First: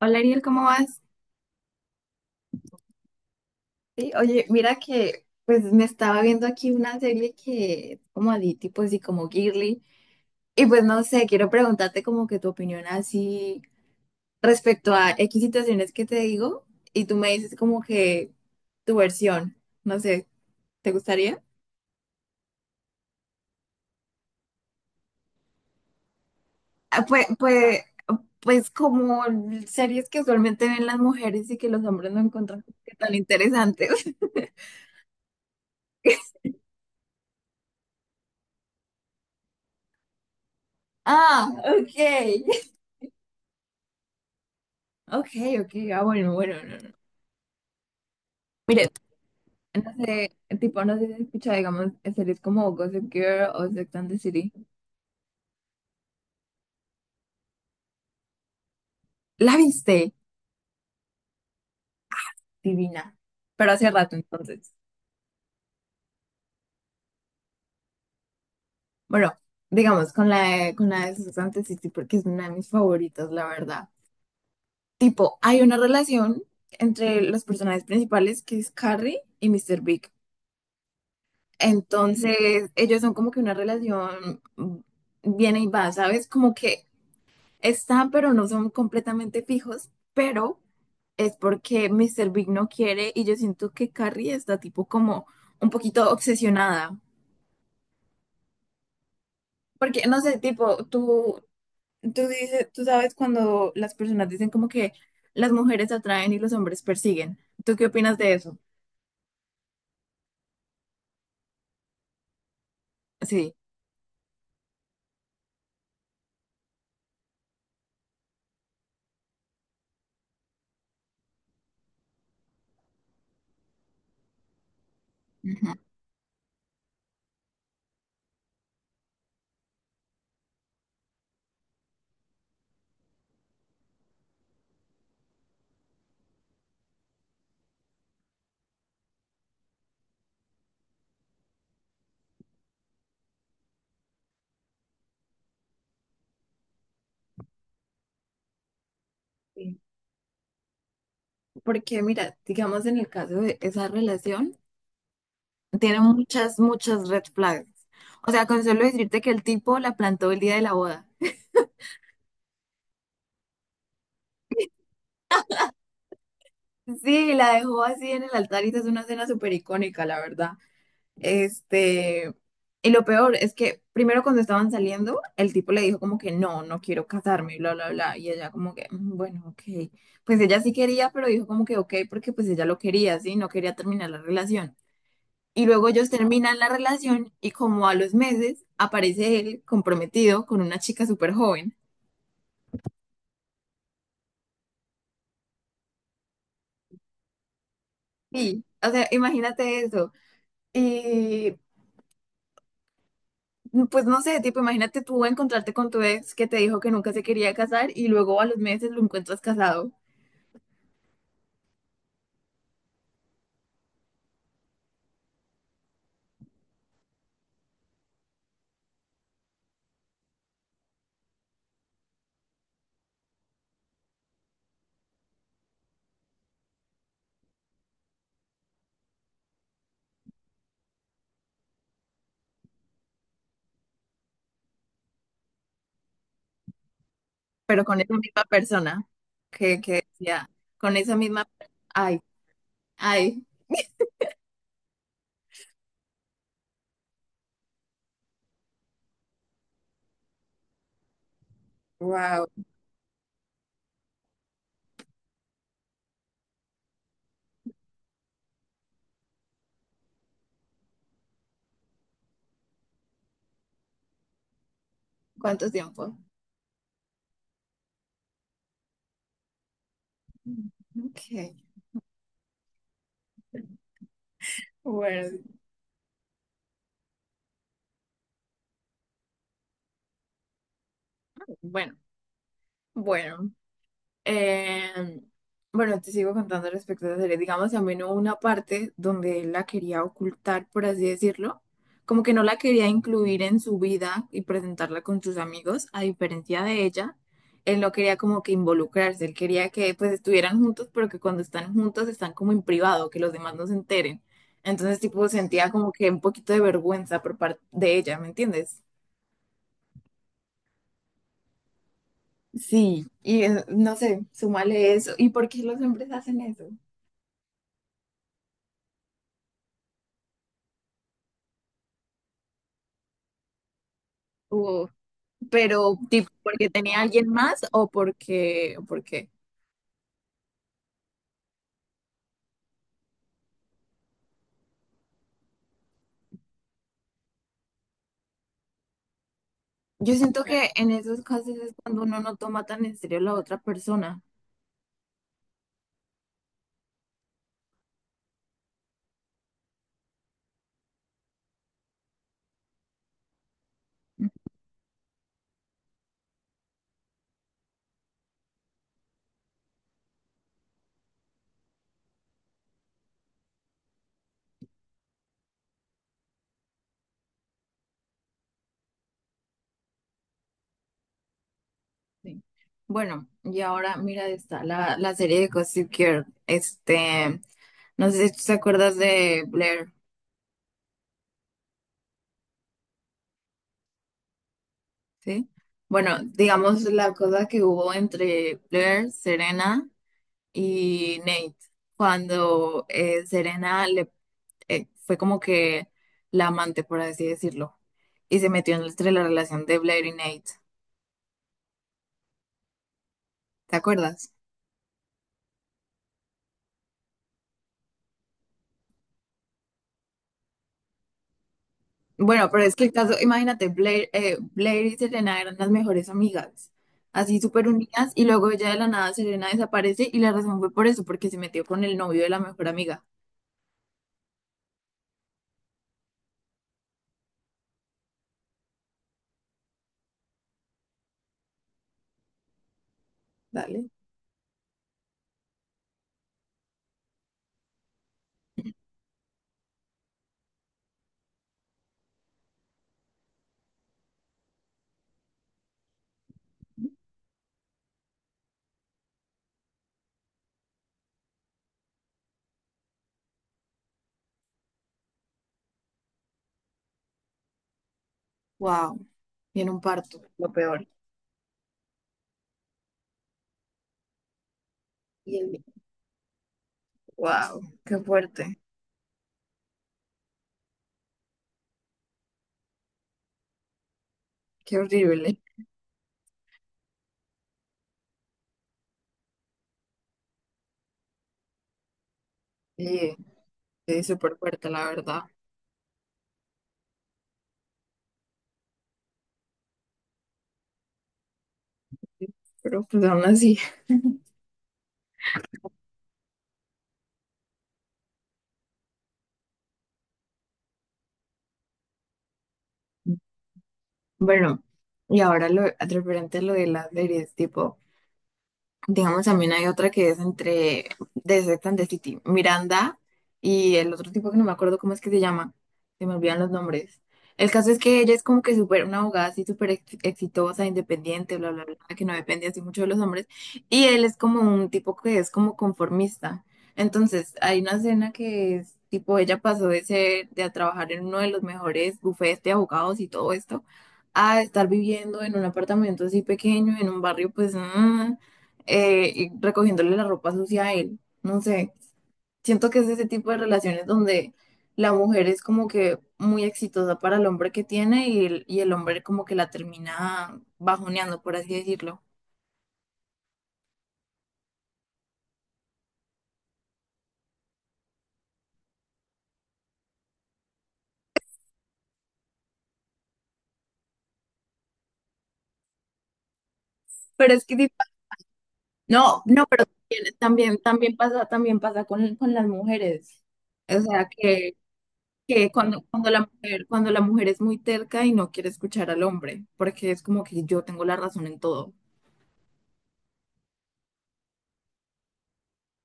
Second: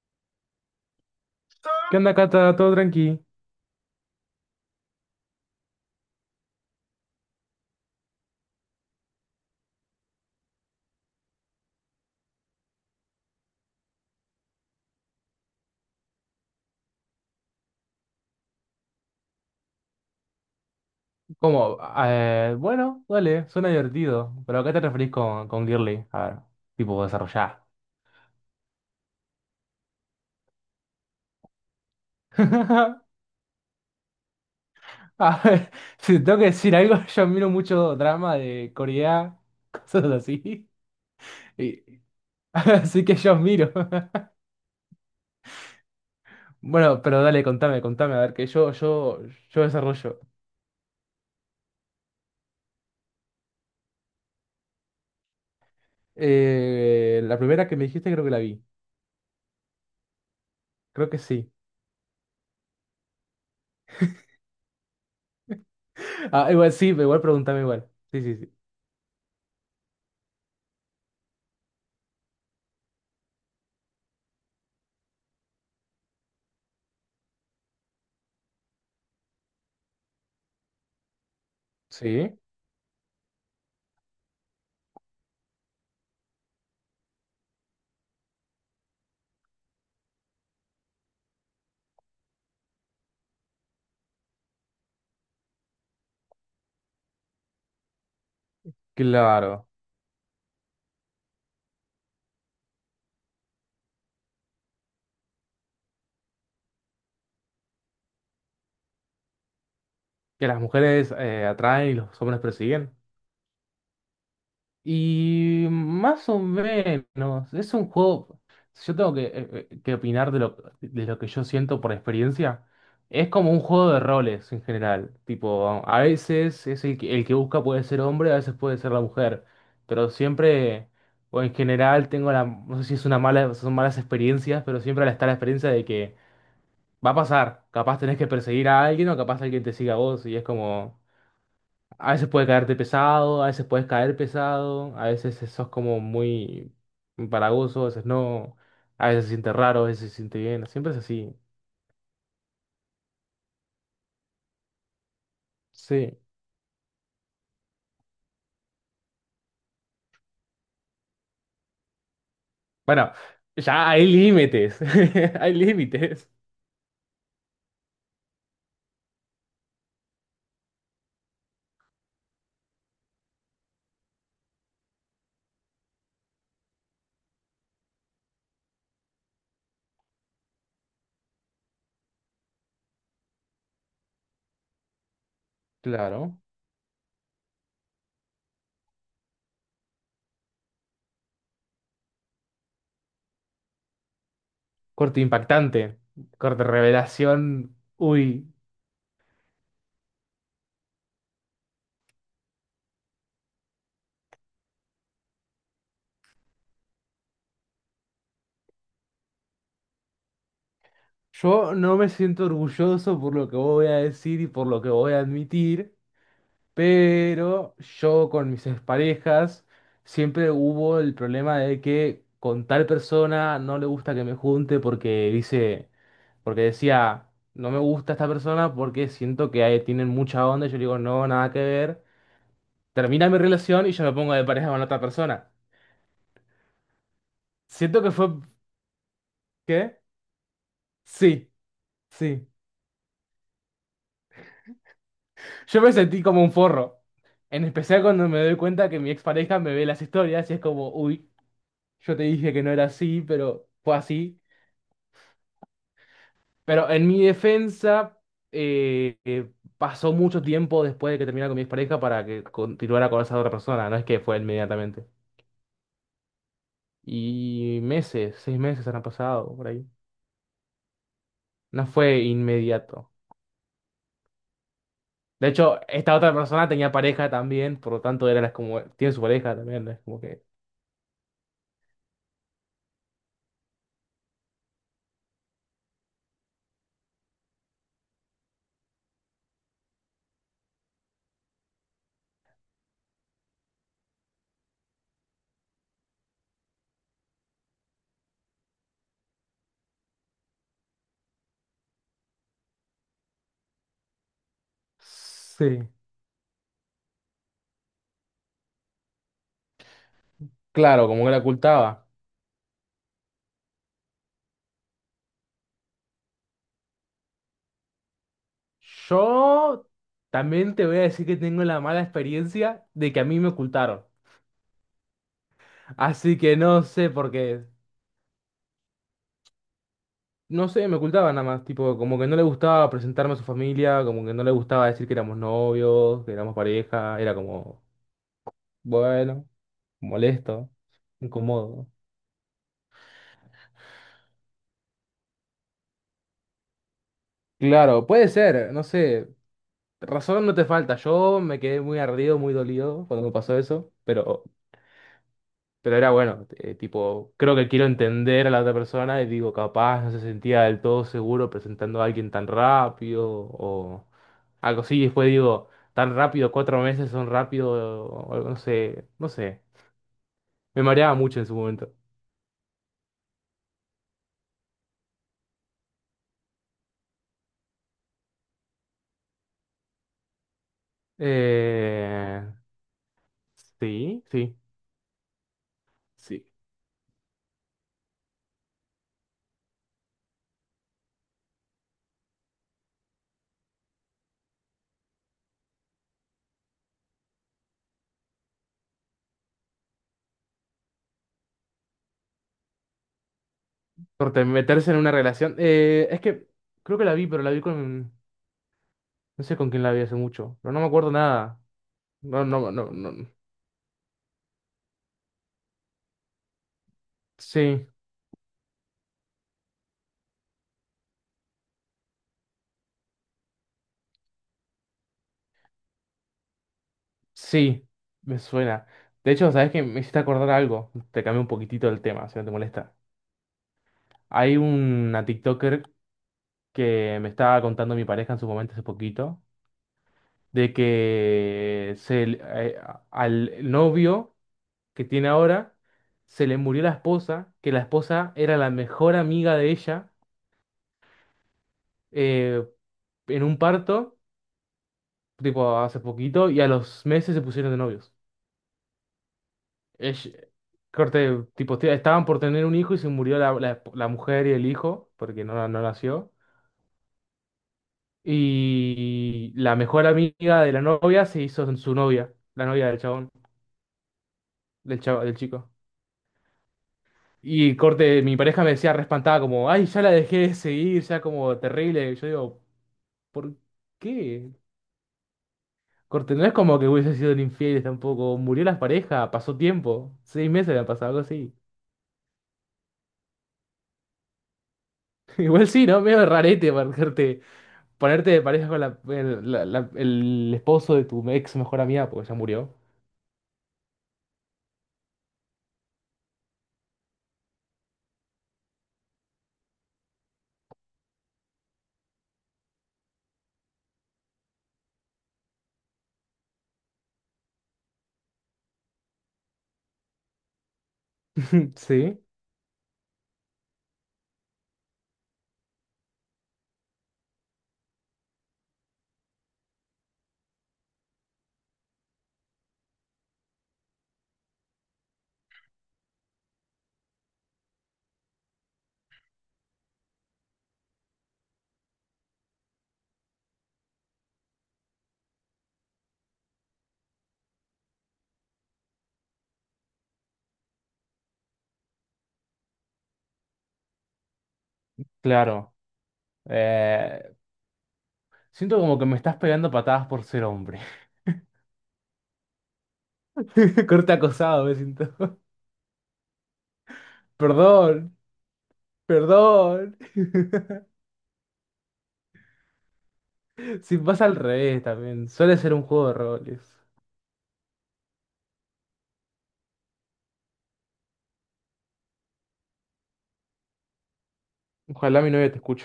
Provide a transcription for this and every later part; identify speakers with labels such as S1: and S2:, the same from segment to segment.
S1: Hola Ariel, ¿cómo vas?
S2: ¿Qué onda, Cata? ¿Todo tranqui?
S1: Sí, oye, mira que pues me estaba viendo aquí una serie que es como de tipo así como girly y pues no sé, quiero preguntarte como que tu opinión así respecto a X situaciones que te digo y tú me dices como que tu versión, no sé, ¿te gustaría?
S2: ¿Cómo? Bueno, Dale, suena divertido. Pero ¿a qué te referís con girly? A ver, tipo,
S1: Ah, Pues,
S2: desarrollá.
S1: pues, pues como series que usualmente ven las mujeres y que los hombres no encuentran como que tan interesantes.
S2: A ver, si tengo que decir algo, yo miro mucho drama de Corea, cosas así.
S1: Ah,
S2: Y-
S1: ok,
S2: así que yo miro.
S1: ok, ok, ah bueno, bueno, no,
S2: Bueno, pero dale, contame, a ver, que yo,
S1: no.
S2: yo, yo
S1: No
S2: desarrollo.
S1: sé, tipo, no sé si has escuchado, digamos, series como Gossip Girl o Sex and the City.
S2: La primera que me dijiste creo que la vi.
S1: ¿La viste?
S2: Creo que sí.
S1: Divina. Pero hace rato, entonces.
S2: Ah, igual sí, igual pregúntame igual. Sí, sí, sí.
S1: Bueno, digamos, con la de Sex and the City, porque es una de mis favoritas, la verdad. Tipo, hay una relación entre los personajes principales, que es Carrie y Mr. Big.
S2: Sí,
S1: Entonces, ellos son como que una relación viene y va, ¿sabes? Como que están, pero no son completamente fijos, pero es porque Mr. Big no quiere y yo siento que Carrie está tipo como un poquito obsesionada.
S2: claro.
S1: Porque, no sé, tipo, tú dices, tú sabes cuando las personas dicen como que las mujeres atraen y los hombres persiguen. ¿Tú qué opinas de eso?
S2: Que las mujeres atraen y los hombres persiguen.
S1: Sí.
S2: Y más o menos, es un juego, si yo tengo que opinar de lo que yo siento por experiencia, es como un juego de roles en general. Tipo,
S1: Ujú.
S2: a veces es el que busca puede ser hombre, a veces puede ser la mujer, pero siempre, o en general, tengo la, no sé si es una mala, son malas experiencias, pero siempre está la experiencia de que va a pasar, capaz tenés que perseguir a alguien o capaz alguien te siga a vos y es como... A veces puede caerte pesado, a veces puedes caer pesado, a veces sos como muy empalagoso, a veces no, a veces se siente
S1: Sí.
S2: raro, a veces se siente bien, siempre es así.
S1: Porque, mira, digamos en el caso de esa relación, tiene
S2: Sí.
S1: muchas, muchas red flags. O sea, con solo decirte que el tipo la plantó el día de la boda.
S2: Bueno, ya hay límites, hay límites.
S1: Sí, la dejó así en el altar y esa es una escena súper icónica, la verdad. Este, y lo peor es que primero cuando estaban saliendo, el tipo le dijo como que no, no quiero casarme, y bla, bla, bla. Y ella como que, "Mm, bueno, ok. Pues ella sí quería, pero dijo como que ok, porque pues ella lo quería, sí, no quería terminar la relación. Y luego ellos
S2: Claro.
S1: terminan la relación y como a los meses aparece él comprometido con una chica súper joven.
S2: Corte impactante, corte revelación. Uy,
S1: Sí, o sea, imagínate eso. Y pues no sé, tipo, imagínate tú encontrarte con tu ex que te dijo que nunca se quería casar y luego a los meses lo encuentras casado,
S2: yo no me siento orgulloso por lo que voy a decir y por lo que voy a admitir. Pero yo con mis exparejas siempre hubo el problema de que con tal persona no le gusta que me junte porque dice, porque decía, no me gusta esta persona porque siento que ahí tienen mucha onda. Y yo le digo, no, nada que ver. Termina mi relación y yo me pongo de pareja con otra persona.
S1: pero con
S2: Siento que
S1: esa
S2: fue,
S1: misma persona que
S2: ¿qué?
S1: decía, con esa misma...
S2: Sí,
S1: Ay,
S2: sí.
S1: ay,
S2: Yo me sentí como un forro. En especial cuando me doy cuenta que mi expareja me ve las historias y es como, uy, yo te
S1: wow,
S2: dije que no era así, pero fue así. Pero en mi defensa, eh, eh, pasó mucho tiempo después de que terminara con mi expareja para que continuara con esa otra persona, no es que fue inmediatamente.
S1: ¿cuánto tiempo?
S2: Y meses, 6 meses han pasado por ahí.
S1: Ok,
S2: No fue inmediato.
S1: bueno,
S2: De hecho, esta otra persona tenía pareja también, por lo tanto era las como, tiene su pareja también, ¿no? Es como que...
S1: bueno, bueno. Eh, bueno, te sigo contando respecto a la serie. Digamos, también hubo una parte donde él la quería ocultar, por así decirlo. Como que no la quería incluir en su vida y presentarla con sus amigos, a diferencia de ella. Él no quería como que involucrarse, él quería que pues estuvieran juntos, pero que cuando están juntos están como en privado, que los demás no se enteren. Entonces, tipo, sentía
S2: Sí,
S1: como que un poquito de vergüenza por parte de ella, ¿me entiendes?
S2: claro, como que la ocultaba.
S1: Sí, y no sé, súmale eso. ¿Y por qué los hombres hacen eso?
S2: Yo también te voy a decir que tengo la mala experiencia de que a mí me ocultaron.
S1: Pero tipo
S2: Así que
S1: porque
S2: no
S1: tenía
S2: sé
S1: alguien
S2: por
S1: más
S2: qué.
S1: o porque
S2: No sé, me ocultaba nada más, tipo, como que no le gustaba presentarme a su familia, como que no le gustaba decir que éramos novios, que éramos pareja, era como, bueno,
S1: yo siento que
S2: molesto,
S1: en esos casos es
S2: incómodo.
S1: cuando uno no toma tan en serio a la otra persona.
S2: Claro, puede ser, no sé, razón no te falta, yo me quedé muy ardido, muy dolido cuando me pasó eso, pero era bueno, tipo, creo que quiero entender a la otra persona y digo, capaz no se sentía del todo seguro presentando a alguien tan rápido o algo así. Y después digo, tan rápido, 4 meses son rápido, o algo, no sé, no sé. Me mareaba mucho en su momento.
S1: Sí. Bueno, y ahora mira, está la serie de Gossip Girl. Este, no sé si tú te acuerdas de Blair,
S2: Eh, sí, sí,
S1: ¿sí? Bueno,
S2: sí.
S1: digamos la cosa que hubo entre Blair, Serena y Nate, cuando Serena le fue como que la amante, por así decirlo, y se metió entre la relación de Blair y Nate. ¿Te acuerdas?
S2: Corte, meterse en una relación. Es que creo que la vi, pero la vi con, no sé con quién la vi hace mucho, pero no me acuerdo nada. No,
S1: Bueno, pero
S2: no,
S1: es que
S2: no,
S1: el caso,
S2: no.
S1: imagínate, Blair, Blair y Serena eran las mejores amigas, así súper
S2: Sí.
S1: unidas, y luego ya de la nada Serena desaparece y la razón fue por eso, porque se metió con el novio de la mejor amiga.
S2: Sí, me suena. De hecho, ¿sabes qué? Me hiciste acordar algo. Te cambié un poquitito el tema, si no te molesta.
S1: Dale.
S2: Hay una TikToker que me estaba contando mi pareja en su momento hace poquito, de que se, le- a- al novio que tiene ahora se le murió la esposa, que la esposa era la mejor amiga de ella eh, en un parto, tipo hace poquito, y a los meses se pusieron de novios.
S1: Wow, y en un parto,
S2: Es,
S1: lo peor.
S2: corte, tipo, te- estaban por tener un hijo y se murió la, la- la mujer y el hijo,
S1: Y
S2: porque
S1: el-
S2: no nació.
S1: Wow, qué fuerte,
S2: Y la mejor amiga de la novia se hizo su novia, la novia del chabón,
S1: qué
S2: del chavo, del
S1: horrible.
S2: chico. Y corte, mi pareja me decía respantada como, ay, ya la dejé de seguir, ya como terrible. Y yo digo,
S1: Sí,
S2: ¿por
S1: sí, súper
S2: qué?
S1: fuerte, la verdad.
S2: Corte, no es como que hubiese sido infieles tampoco. Murió la pareja, pasó tiempo. 6 meses le han pasado, algo así.
S1: Pero pues aún así.
S2: Igual sí, ¿no? Medio rarete, marcarte. Ponerte de pareja con la- el, la- la- el esposo de tu ex mejor amiga, porque ya murió.
S1: Bueno, y ahora lo referente a lo de las series, tipo, digamos, también hay otra que es entre de Sex and the City, Miranda y el otro tipo que no me acuerdo cómo es que se llama, se me olvidan los nombres. El caso es que ella es como que súper, una abogada así súper exitosa, independiente, bla, bla, bla, que no
S2: Sí,
S1: depende así mucho de los hombres. Y él es como un tipo que es como conformista. Entonces, hay una escena que es tipo, ella pasó de ser, de a trabajar en uno de los mejores bufetes de abogados y todo esto, a estar viviendo en un apartamento así pequeño, en un barrio, pues, y recogiéndole la ropa sucia a él. No sé, siento que es ese tipo de relaciones donde la mujer es como que muy exitosa para el hombre que tiene y el hombre como que la termina bajoneando, por así decirlo.
S2: claro. Eh, Siento como que me estás pegando patadas por ser hombre. Corte acosado, me siento.
S1: Pero es que, sí.
S2: Perdón,
S1: No, no, pero
S2: perdón.
S1: también, también pasa, también pasa con las mujeres. O
S2: Si
S1: sea,
S2: pasa al
S1: que,
S2: revés también.
S1: que
S2: Suele ser
S1: cuando,
S2: un juego
S1: cuando
S2: de
S1: la
S2: roles.
S1: mujer, cuando la mujer es muy terca y no quiere escuchar al hombre, porque es como que yo tengo la razón en todo.
S2: Ojalá mi novia te escuche.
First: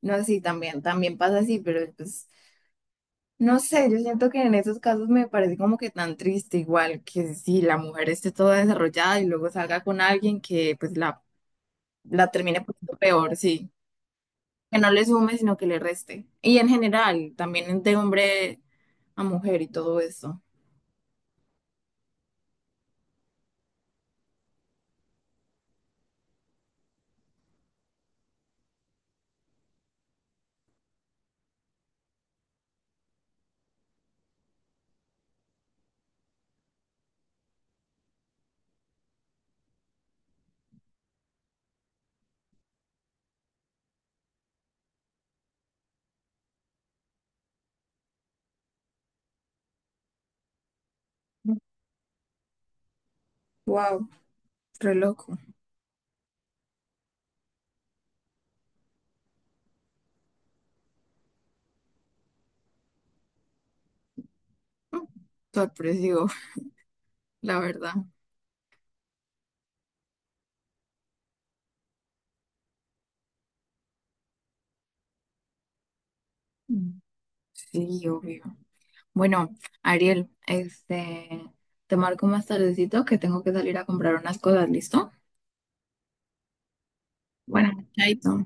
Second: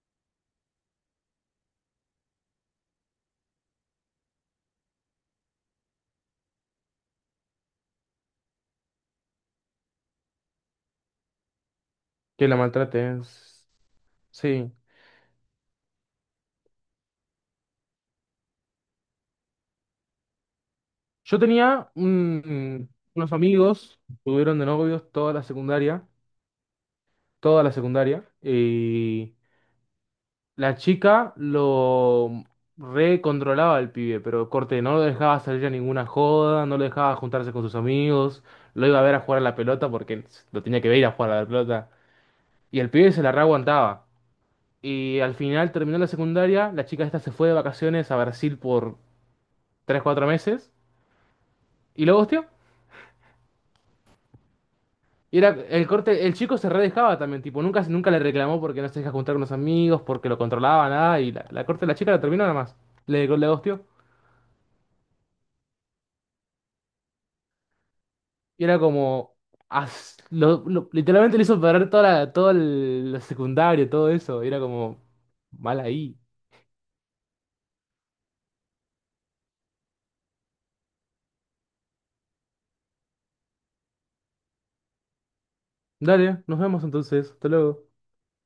S1: No, sí, también pasa así, pero pues no sé, yo siento que en esos casos me parece como que tan triste, igual que si la mujer esté toda desarrollada y luego salga con alguien que pues la
S2: Que la
S1: termine poniendo peor,
S2: maltrates.
S1: sí,
S2: Sí.
S1: que no le sume, sino que le reste. Y en general, también de hombre a mujer y todo eso.
S2: Yo tenía un- unos amigos, estuvieron de novios toda la secundaria. Toda la secundaria. Y. La chica lo recontrolaba al pibe, pero corte, no lo dejaba salir a ninguna joda, no lo dejaba juntarse con sus amigos, lo iba a ver a jugar a la pelota porque lo tenía que ver ir a jugar a la pelota. Y el pibe se la reaguantaba. Y al final terminó la secundaria, la chica esta se fue de vacaciones a Brasil por 3 o 4 meses y lo hostió.
S1: Wow, re loco.
S2: Y era el corte, el chico se redejaba también, tipo, nunca le reclamó porque no se deja juntar con los amigos, porque lo controlaba, nada, y la corte, la chica la terminó nada más. Le ghosteó.
S1: Mm, sorpresivo, la verdad.
S2: Y era como. As- lo- literalmente le hizo perder toda la, todo el, la secundaria, todo eso. Y era como. Mal ahí.
S1: Mm. Sí, obvio. Bueno, Ariel, te marco más tardecito que tengo que salir a comprar unas cosas, ¿listo?
S2: Dale, nos vemos entonces. Hasta
S1: Bueno,
S2: luego.
S1: chaito.